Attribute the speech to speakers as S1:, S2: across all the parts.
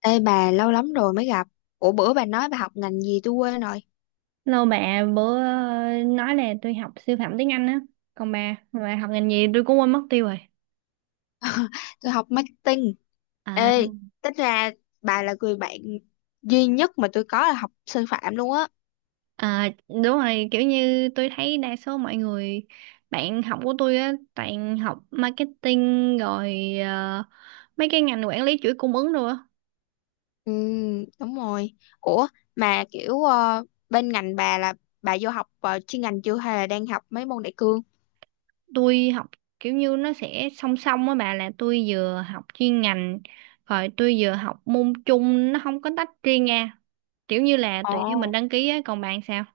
S1: Ê bà lâu lắm rồi mới gặp. Ủa bữa bà nói bà học ngành gì tôi quên rồi.
S2: Lâu bà bữa nói là tôi học siêu phẩm tiếng Anh á. Còn bà học ngành gì tôi cũng quên mất tiêu rồi.
S1: Tôi học marketing.
S2: À,
S1: Ê, tính ra bà là người bạn duy nhất mà tôi có là học sư phạm luôn á.
S2: à, đúng rồi, kiểu như tôi thấy đa số mọi người bạn học của tôi á toàn học marketing rồi mấy cái ngành quản lý chuỗi cung ứng rồi á.
S1: Ừ, đúng rồi. Ủa mà kiểu bên ngành bà là bà vô học chuyên ngành chưa hay là đang học mấy môn đại cương?
S2: Tôi học kiểu như nó sẽ song song á bà, là tôi vừa học chuyên ngành rồi tôi vừa học môn chung, nó không có tách riêng nha. Kiểu như là
S1: Ồ.
S2: tùy theo mình đăng ký á, còn bạn sao?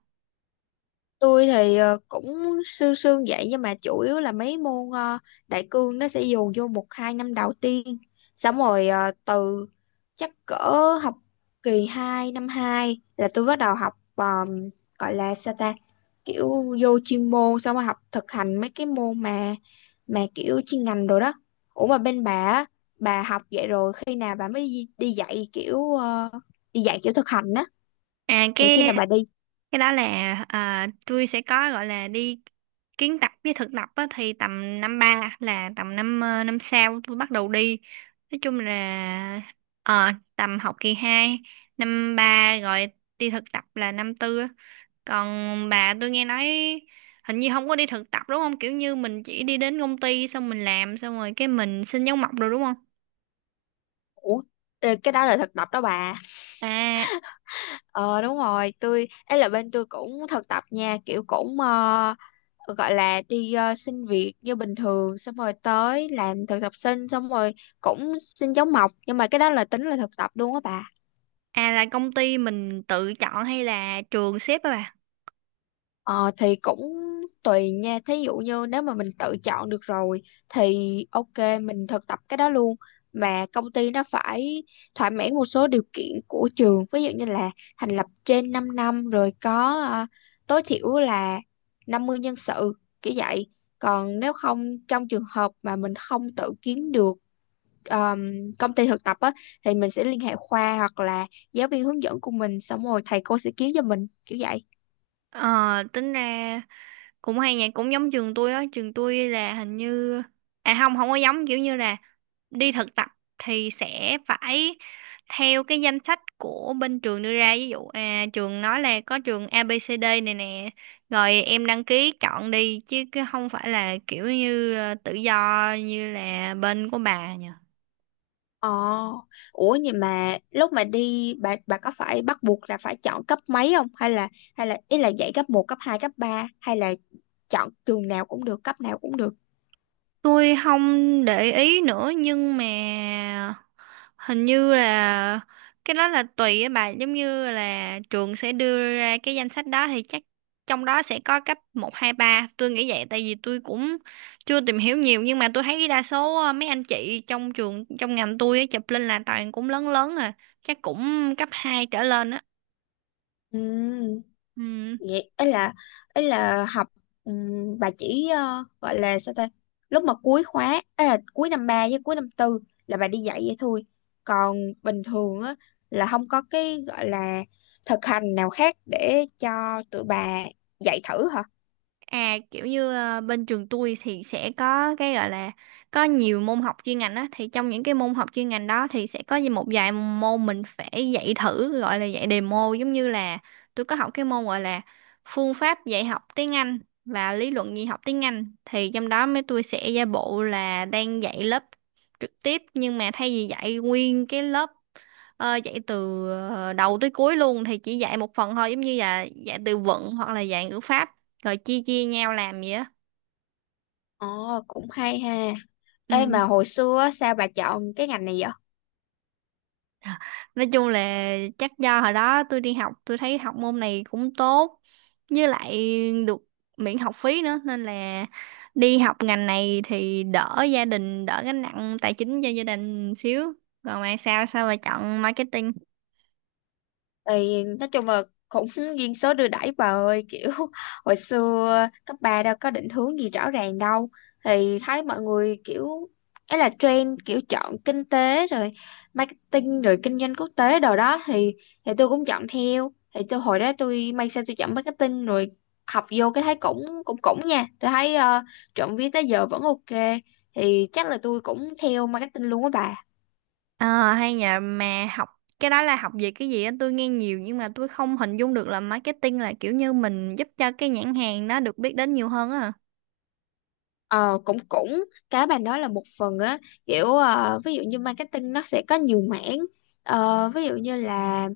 S1: Tôi thì cũng sương sương vậy nhưng mà chủ yếu là mấy môn đại cương nó sẽ dồn vô một hai năm đầu tiên, xong rồi từ chắc cỡ học kỳ 2 năm 2 là tôi bắt đầu học, gọi là sao ta, kiểu vô chuyên môn xong rồi học thực hành mấy cái môn mà kiểu chuyên ngành rồi đó. Ủa mà bên bà á, bà học vậy rồi khi nào bà mới đi dạy kiểu đi dạy kiểu thực hành á,
S2: À
S1: thì
S2: cái
S1: khi nào bà đi?
S2: cái đó là tôi sẽ có gọi là đi kiến tập với thực tập á, thì tầm năm ba là tầm năm năm sau tôi bắt đầu đi, nói chung là tầm học kỳ 2 năm ba rồi, đi thực tập là năm tư á. Còn bà, tôi nghe nói hình như không có đi thực tập đúng không, kiểu như mình chỉ đi đến công ty xong mình làm xong rồi cái mình xin dấu mộc rồi đúng không?
S1: Ủa cái đó là thực tập đó bà.
S2: à
S1: Ờ đúng rồi, tôi ấy là bên tôi cũng thực tập nha, kiểu cũng gọi là đi xin việc như bình thường xong rồi tới làm thực tập sinh, xong rồi cũng xin dấu mộc, nhưng mà cái đó là tính là thực tập luôn á bà.
S2: à là công ty mình tự chọn hay là trường xếp á bà?
S1: Ờ, thì cũng tùy nha, thí dụ như nếu mà mình tự chọn được rồi thì ok mình thực tập cái đó luôn, mà công ty nó phải thỏa mãn một số điều kiện của trường, ví dụ như là thành lập trên 5 năm, rồi có tối thiểu là 50 nhân sự kiểu vậy. Còn nếu không, trong trường hợp mà mình không tự kiếm được um, công ty thực tập á, thì mình sẽ liên hệ khoa hoặc là giáo viên hướng dẫn của mình, xong rồi thầy cô sẽ kiếm cho mình kiểu vậy.
S2: Ờ Tính ra cũng hay nhỉ, cũng giống trường tôi á, trường tôi là hình như à không, không có giống, kiểu như là đi thực tập thì sẽ phải theo cái danh sách của bên trường đưa ra, ví dụ à trường nói là có trường a ABCD này nè rồi em đăng ký chọn đi, chứ cái không phải là kiểu như tự do như là bên của bà nhỉ.
S1: Ờ, ủa vậy mà lúc mà đi bà có phải bắt buộc là phải chọn cấp mấy không, hay là ý là dạy cấp một cấp 2 cấp ba, hay là chọn trường nào cũng được, cấp nào cũng được.
S2: Tôi không để ý nữa nhưng mà hình như là cái đó là tùy á bà, giống như là trường sẽ đưa ra cái danh sách đó thì chắc trong đó sẽ có cấp một, hai, ba, tôi nghĩ vậy, tại vì tôi cũng chưa tìm hiểu nhiều, nhưng mà tôi thấy đa số mấy anh chị trong trường, trong ngành tôi á, chụp lên là toàn cũng lớn lớn à, chắc cũng cấp 2 trở lên á.
S1: Ừ,
S2: Ừ.
S1: vậy ý là học, bà chỉ gọi là sao ta? Lúc mà cuối khóa, ấy là cuối năm 3 với cuối năm tư, là bà đi dạy vậy thôi. Còn bình thường á là không có cái gọi là thực hành nào khác để cho tụi bà dạy thử hả?
S2: À kiểu như bên trường tôi thì sẽ có cái gọi là có nhiều môn học chuyên ngành á, thì trong những cái môn học chuyên ngành đó thì sẽ có một vài môn mình phải dạy thử, gọi là dạy demo, giống như là tôi có học cái môn gọi là phương pháp dạy học tiếng Anh và lý luận dạy học tiếng Anh, thì trong đó mấy tôi sẽ giả bộ là đang dạy lớp trực tiếp, nhưng mà thay vì dạy nguyên cái lớp dạy từ đầu tới cuối luôn thì chỉ dạy một phần thôi, giống như là dạy từ vựng hoặc là dạy ngữ pháp rồi chia chia nhau làm vậy á.
S1: Ồ, cũng hay ha. Ê
S2: Ừ.
S1: mà hồi xưa á, sao bà chọn cái ngành này vậy?
S2: Nói chung là chắc do hồi đó tôi đi học, tôi thấy học môn này cũng tốt, với lại được miễn học phí nữa, nên là đi học ngành này thì đỡ gia đình, đỡ gánh nặng tài chính cho gia đình xíu. Còn bạn sao, sao mà chọn marketing?
S1: Thì nói chung là cũng duyên số đưa đẩy bà ơi, kiểu hồi xưa cấp 3 đâu có định hướng gì rõ ràng đâu, thì thấy mọi người kiểu ấy là trend, kiểu chọn kinh tế rồi marketing rồi kinh doanh quốc tế đồ đó, thì tôi cũng chọn theo, thì tôi hồi đó tôi may sao tôi chọn marketing rồi học vô cái thấy cũng cũng cũng nha, tôi thấy trộm vía tới giờ vẫn ok, thì chắc là tôi cũng theo marketing luôn á bà.
S2: Ờ hay nhờ, mà học cái đó là học về cái gì á, tôi nghe nhiều nhưng mà tôi không hình dung được, là marketing là kiểu như mình giúp cho cái nhãn hàng nó được biết đến nhiều hơn á hả?
S1: Ờ cũng cũng cái bà nói là một phần á, kiểu ví dụ như marketing nó sẽ có nhiều mảng. Ờ, ví dụ như là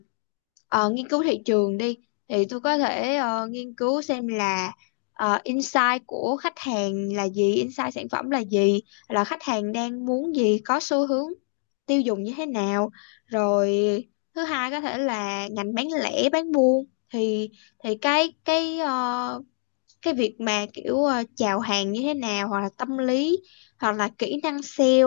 S1: nghiên cứu thị trường đi, thì tôi có thể nghiên cứu xem là insight của khách hàng là gì, insight sản phẩm là gì, là khách hàng đang muốn gì, có xu hướng tiêu dùng như thế nào. Rồi thứ hai có thể là ngành bán lẻ bán buôn, thì cái cái việc mà kiểu chào hàng như thế nào, hoặc là tâm lý, hoặc là kỹ năng sale,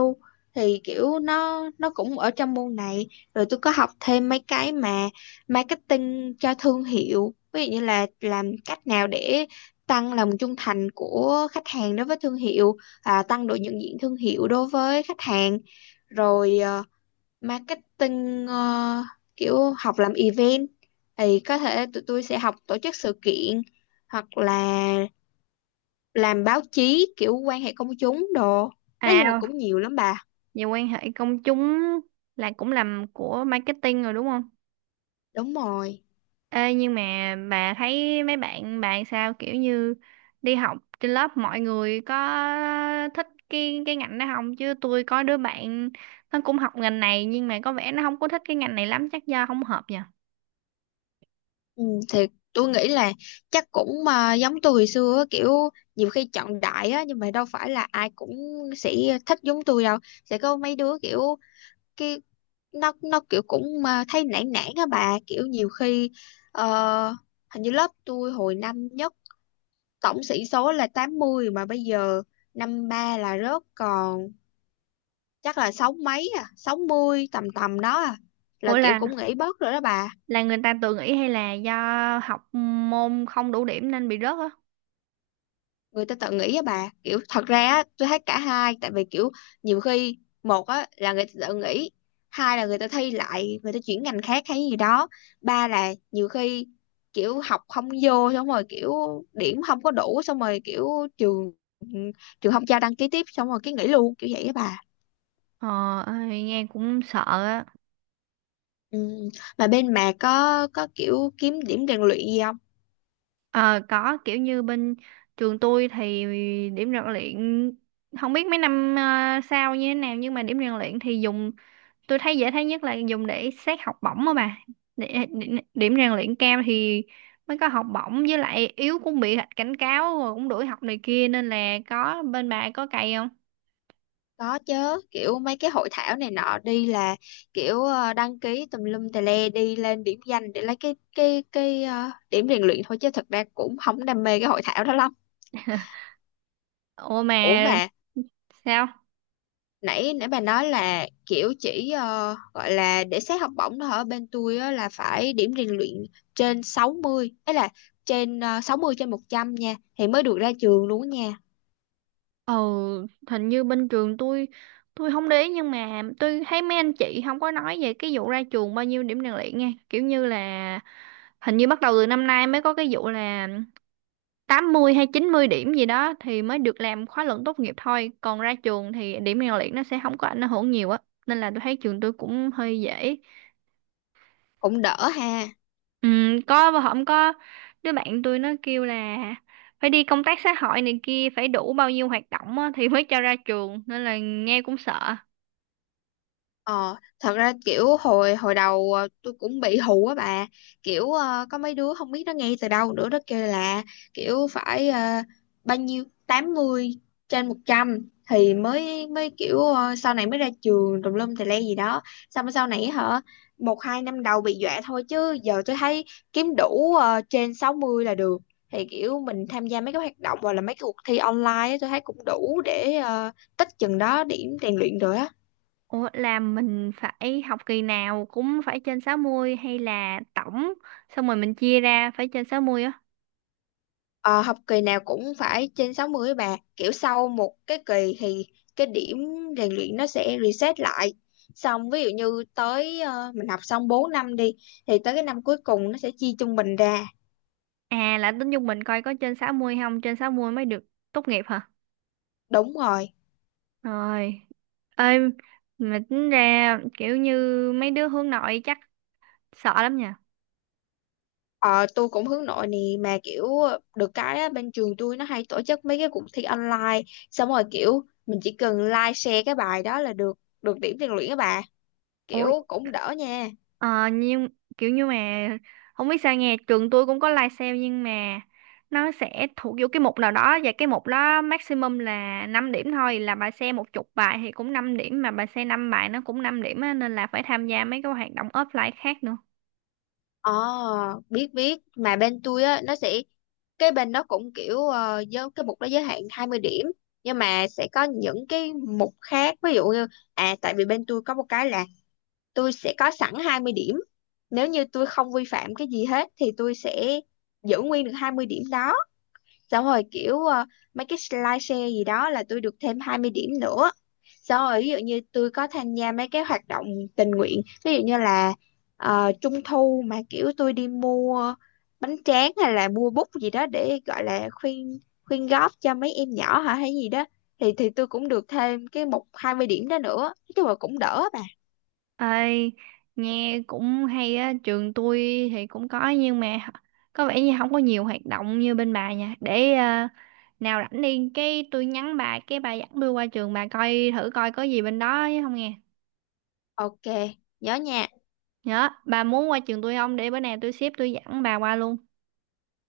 S1: thì kiểu nó cũng ở trong môn này. Rồi tôi có học thêm mấy cái mà marketing cho thương hiệu, ví dụ như là làm cách nào để tăng lòng trung thành của khách hàng đối với thương hiệu, à, tăng độ nhận diện thương hiệu đối với khách hàng, rồi marketing kiểu học làm event, thì có thể tụi tôi sẽ học tổ chức sự kiện hoặc là làm báo chí kiểu quan hệ công chúng đồ, nói chung là
S2: À,
S1: cũng nhiều lắm bà.
S2: về quan hệ công chúng là cũng làm của marketing rồi đúng không?
S1: Đúng rồi.
S2: Ê, nhưng mà bà thấy mấy bạn bạn sao, kiểu như đi học trên lớp mọi người có thích cái ngành đó không? Chứ tôi có đứa bạn nó cũng học ngành này nhưng mà có vẻ nó không có thích cái ngành này lắm, chắc do không hợp nhỉ?
S1: Ừ, thì tôi nghĩ là chắc cũng mà giống tôi hồi xưa á, kiểu nhiều khi chọn đại á, nhưng mà đâu phải là ai cũng sẽ thích giống tôi đâu. Sẽ có mấy đứa kiểu cái nó kiểu cũng mà thấy nản nản á bà, kiểu nhiều khi ờ, hình như lớp tôi hồi năm nhất tổng sĩ số là 80, mà bây giờ năm ba là rớt còn chắc là sáu mấy, à 60 tầm tầm đó à, là
S2: Ủa,
S1: kiểu
S2: là
S1: cũng nghỉ bớt rồi đó bà.
S2: là người ta tự nghĩ hay là do học môn không đủ điểm nên bị rớt á?
S1: Người ta tự nghỉ á bà, kiểu thật ra á tôi thấy cả hai, tại vì kiểu nhiều khi, một á là người ta tự nghỉ, hai là người ta thi lại, người ta chuyển ngành khác hay gì đó, ba là nhiều khi kiểu học không vô xong rồi kiểu điểm không có đủ, xong rồi kiểu trường trường không cho đăng ký tiếp, xong rồi cái nghỉ luôn kiểu vậy á bà.
S2: Ờ, ơi, nghe cũng sợ á.
S1: Ừ. Mà bên bà có kiểu kiếm điểm rèn luyện gì không?
S2: Ờ có, kiểu như bên trường tôi thì điểm rèn luyện, không biết mấy năm sau như thế nào, nhưng mà điểm rèn luyện thì dùng, tôi thấy dễ thấy nhất là dùng để xét học bổng á bà, để, điểm rèn luyện cao thì mới có học bổng, với lại yếu cũng bị cảnh cáo rồi cũng đuổi học này kia, nên là có, bên bà có cày không?
S1: Có chứ, kiểu mấy cái hội thảo này nọ đi là kiểu đăng ký tùm lum tè le, đi lên điểm danh để lấy cái điểm rèn luyện thôi, chứ thật ra cũng không đam mê cái hội thảo đó lắm.
S2: Ủa mà
S1: Ủa mà
S2: sao.
S1: nãy nãy bà nói là kiểu chỉ gọi là để xét học bổng đó, ở bên tôi á, là phải điểm rèn luyện trên 60, ấy là trên 60 trên 100 nha, thì mới được ra trường luôn á nha.
S2: Ờ, hình như bên trường tôi không để ý nhưng mà tôi thấy mấy anh chị không có nói về cái vụ ra trường bao nhiêu điểm rèn luyện nha. Kiểu như là hình như bắt đầu từ năm nay mới có cái vụ là 80 hay 90 điểm gì đó thì mới được làm khóa luận tốt nghiệp thôi. Còn ra trường thì điểm rèn luyện nó sẽ không có ảnh hưởng nhiều á. Nên là tôi thấy trường tôi cũng hơi dễ.
S1: Cũng đỡ ha.
S2: Ừ, có và không có, đứa bạn tôi nó kêu là phải đi công tác xã hội này kia, phải đủ bao nhiêu hoạt động á, thì mới cho ra trường, nên là nghe cũng sợ.
S1: Ờ, thật ra kiểu hồi hồi đầu tôi cũng bị hù á bà, kiểu có mấy đứa không biết nó nghe từ đâu nữa, nó kêu là kiểu phải bao nhiêu 80 trên 100 thì mới mới kiểu sau này mới ra trường tùm lum tè le gì đó, xong rồi sau này hả, một hai năm đầu bị dọa thôi, chứ giờ tôi thấy kiếm đủ trên 60 là được, thì kiểu mình tham gia mấy cái hoạt động hoặc là mấy cái cuộc thi online á, tôi thấy cũng đủ để tích chừng đó điểm rèn luyện rồi á.
S2: Ủa, là mình phải học kỳ nào cũng phải trên sáu mươi, hay là tổng xong rồi mình chia ra phải trên 60 á?
S1: Ờ, học kỳ nào cũng phải trên 60 bà, kiểu sau một cái kỳ thì cái điểm rèn luyện nó sẽ reset lại, xong ví dụ như tới mình học xong 4 năm đi, thì tới cái năm cuối cùng nó sẽ chia trung bình ra.
S2: À là tính chung mình coi có trên 60 không, trên 60 mới được tốt nghiệp hả?
S1: Đúng rồi.
S2: Rồi, ơi, mà tính ra kiểu như mấy đứa hướng nội chắc sợ lắm nhỉ.
S1: Ờ, tôi cũng hướng nội nè, mà kiểu được cái á, bên trường tôi nó hay tổ chức mấy cái cuộc thi online, xong rồi kiểu mình chỉ cần like share cái bài đó là được được điểm rèn luyện các bà,
S2: Ôi,
S1: kiểu cũng đỡ nha.
S2: ờ, nhưng kiểu như mà không biết sao nghe, trường tôi cũng có live sale nhưng mà nó sẽ thuộc vô cái mục nào đó, và cái mục đó maximum là 5 điểm thôi, là bà xem một chục bài thì cũng 5 điểm, mà bà xem 5 bài nó cũng 5 điểm á, nên là phải tham gia mấy cái hoạt động offline khác nữa.
S1: Ờ, biết biết, mà bên tôi á nó sẽ, cái bên nó cũng kiểu giới, cái mục đó giới hạn 20 điểm, nhưng mà sẽ có những cái mục khác, ví dụ như, à tại vì bên tôi có một cái là tôi sẽ có sẵn 20 điểm, nếu như tôi không vi phạm cái gì hết thì tôi sẽ giữ nguyên được 20 điểm đó, xong rồi kiểu mấy cái slideshare gì đó là tôi được thêm 20 điểm nữa, xong rồi ví dụ như tôi có tham gia mấy cái hoạt động tình nguyện, ví dụ như là trung thu mà kiểu tôi đi mua bánh tráng hay là mua bút gì đó để gọi là khuyên khuyên góp cho mấy em nhỏ hả hay gì đó, thì tôi cũng được thêm cái một 20 điểm đó nữa, nói chung là cũng đỡ bà.
S2: Ơi, nghe cũng hay á, trường tôi thì cũng có nhưng mà có vẻ như không có nhiều hoạt động như bên bà nha. Để nào rảnh đi cái tôi nhắn bà, cái bà dẫn tôi qua trường bà coi thử coi có gì bên đó chứ, không nghe.
S1: Ok nhớ nha.
S2: Nhớ, bà muốn qua trường tôi không, để bữa nào tôi xếp tôi dẫn bà qua luôn.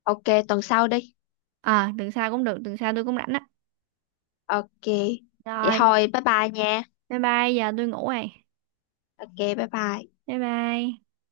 S1: Ok tuần sau đi.
S2: Ờ Tuần sau cũng được, tuần sau tôi cũng rảnh á.
S1: Ok vậy
S2: Rồi.
S1: thôi, bye bye nha.
S2: Bye bye, giờ tôi ngủ rồi.
S1: Ok bye bye.
S2: Bye bye.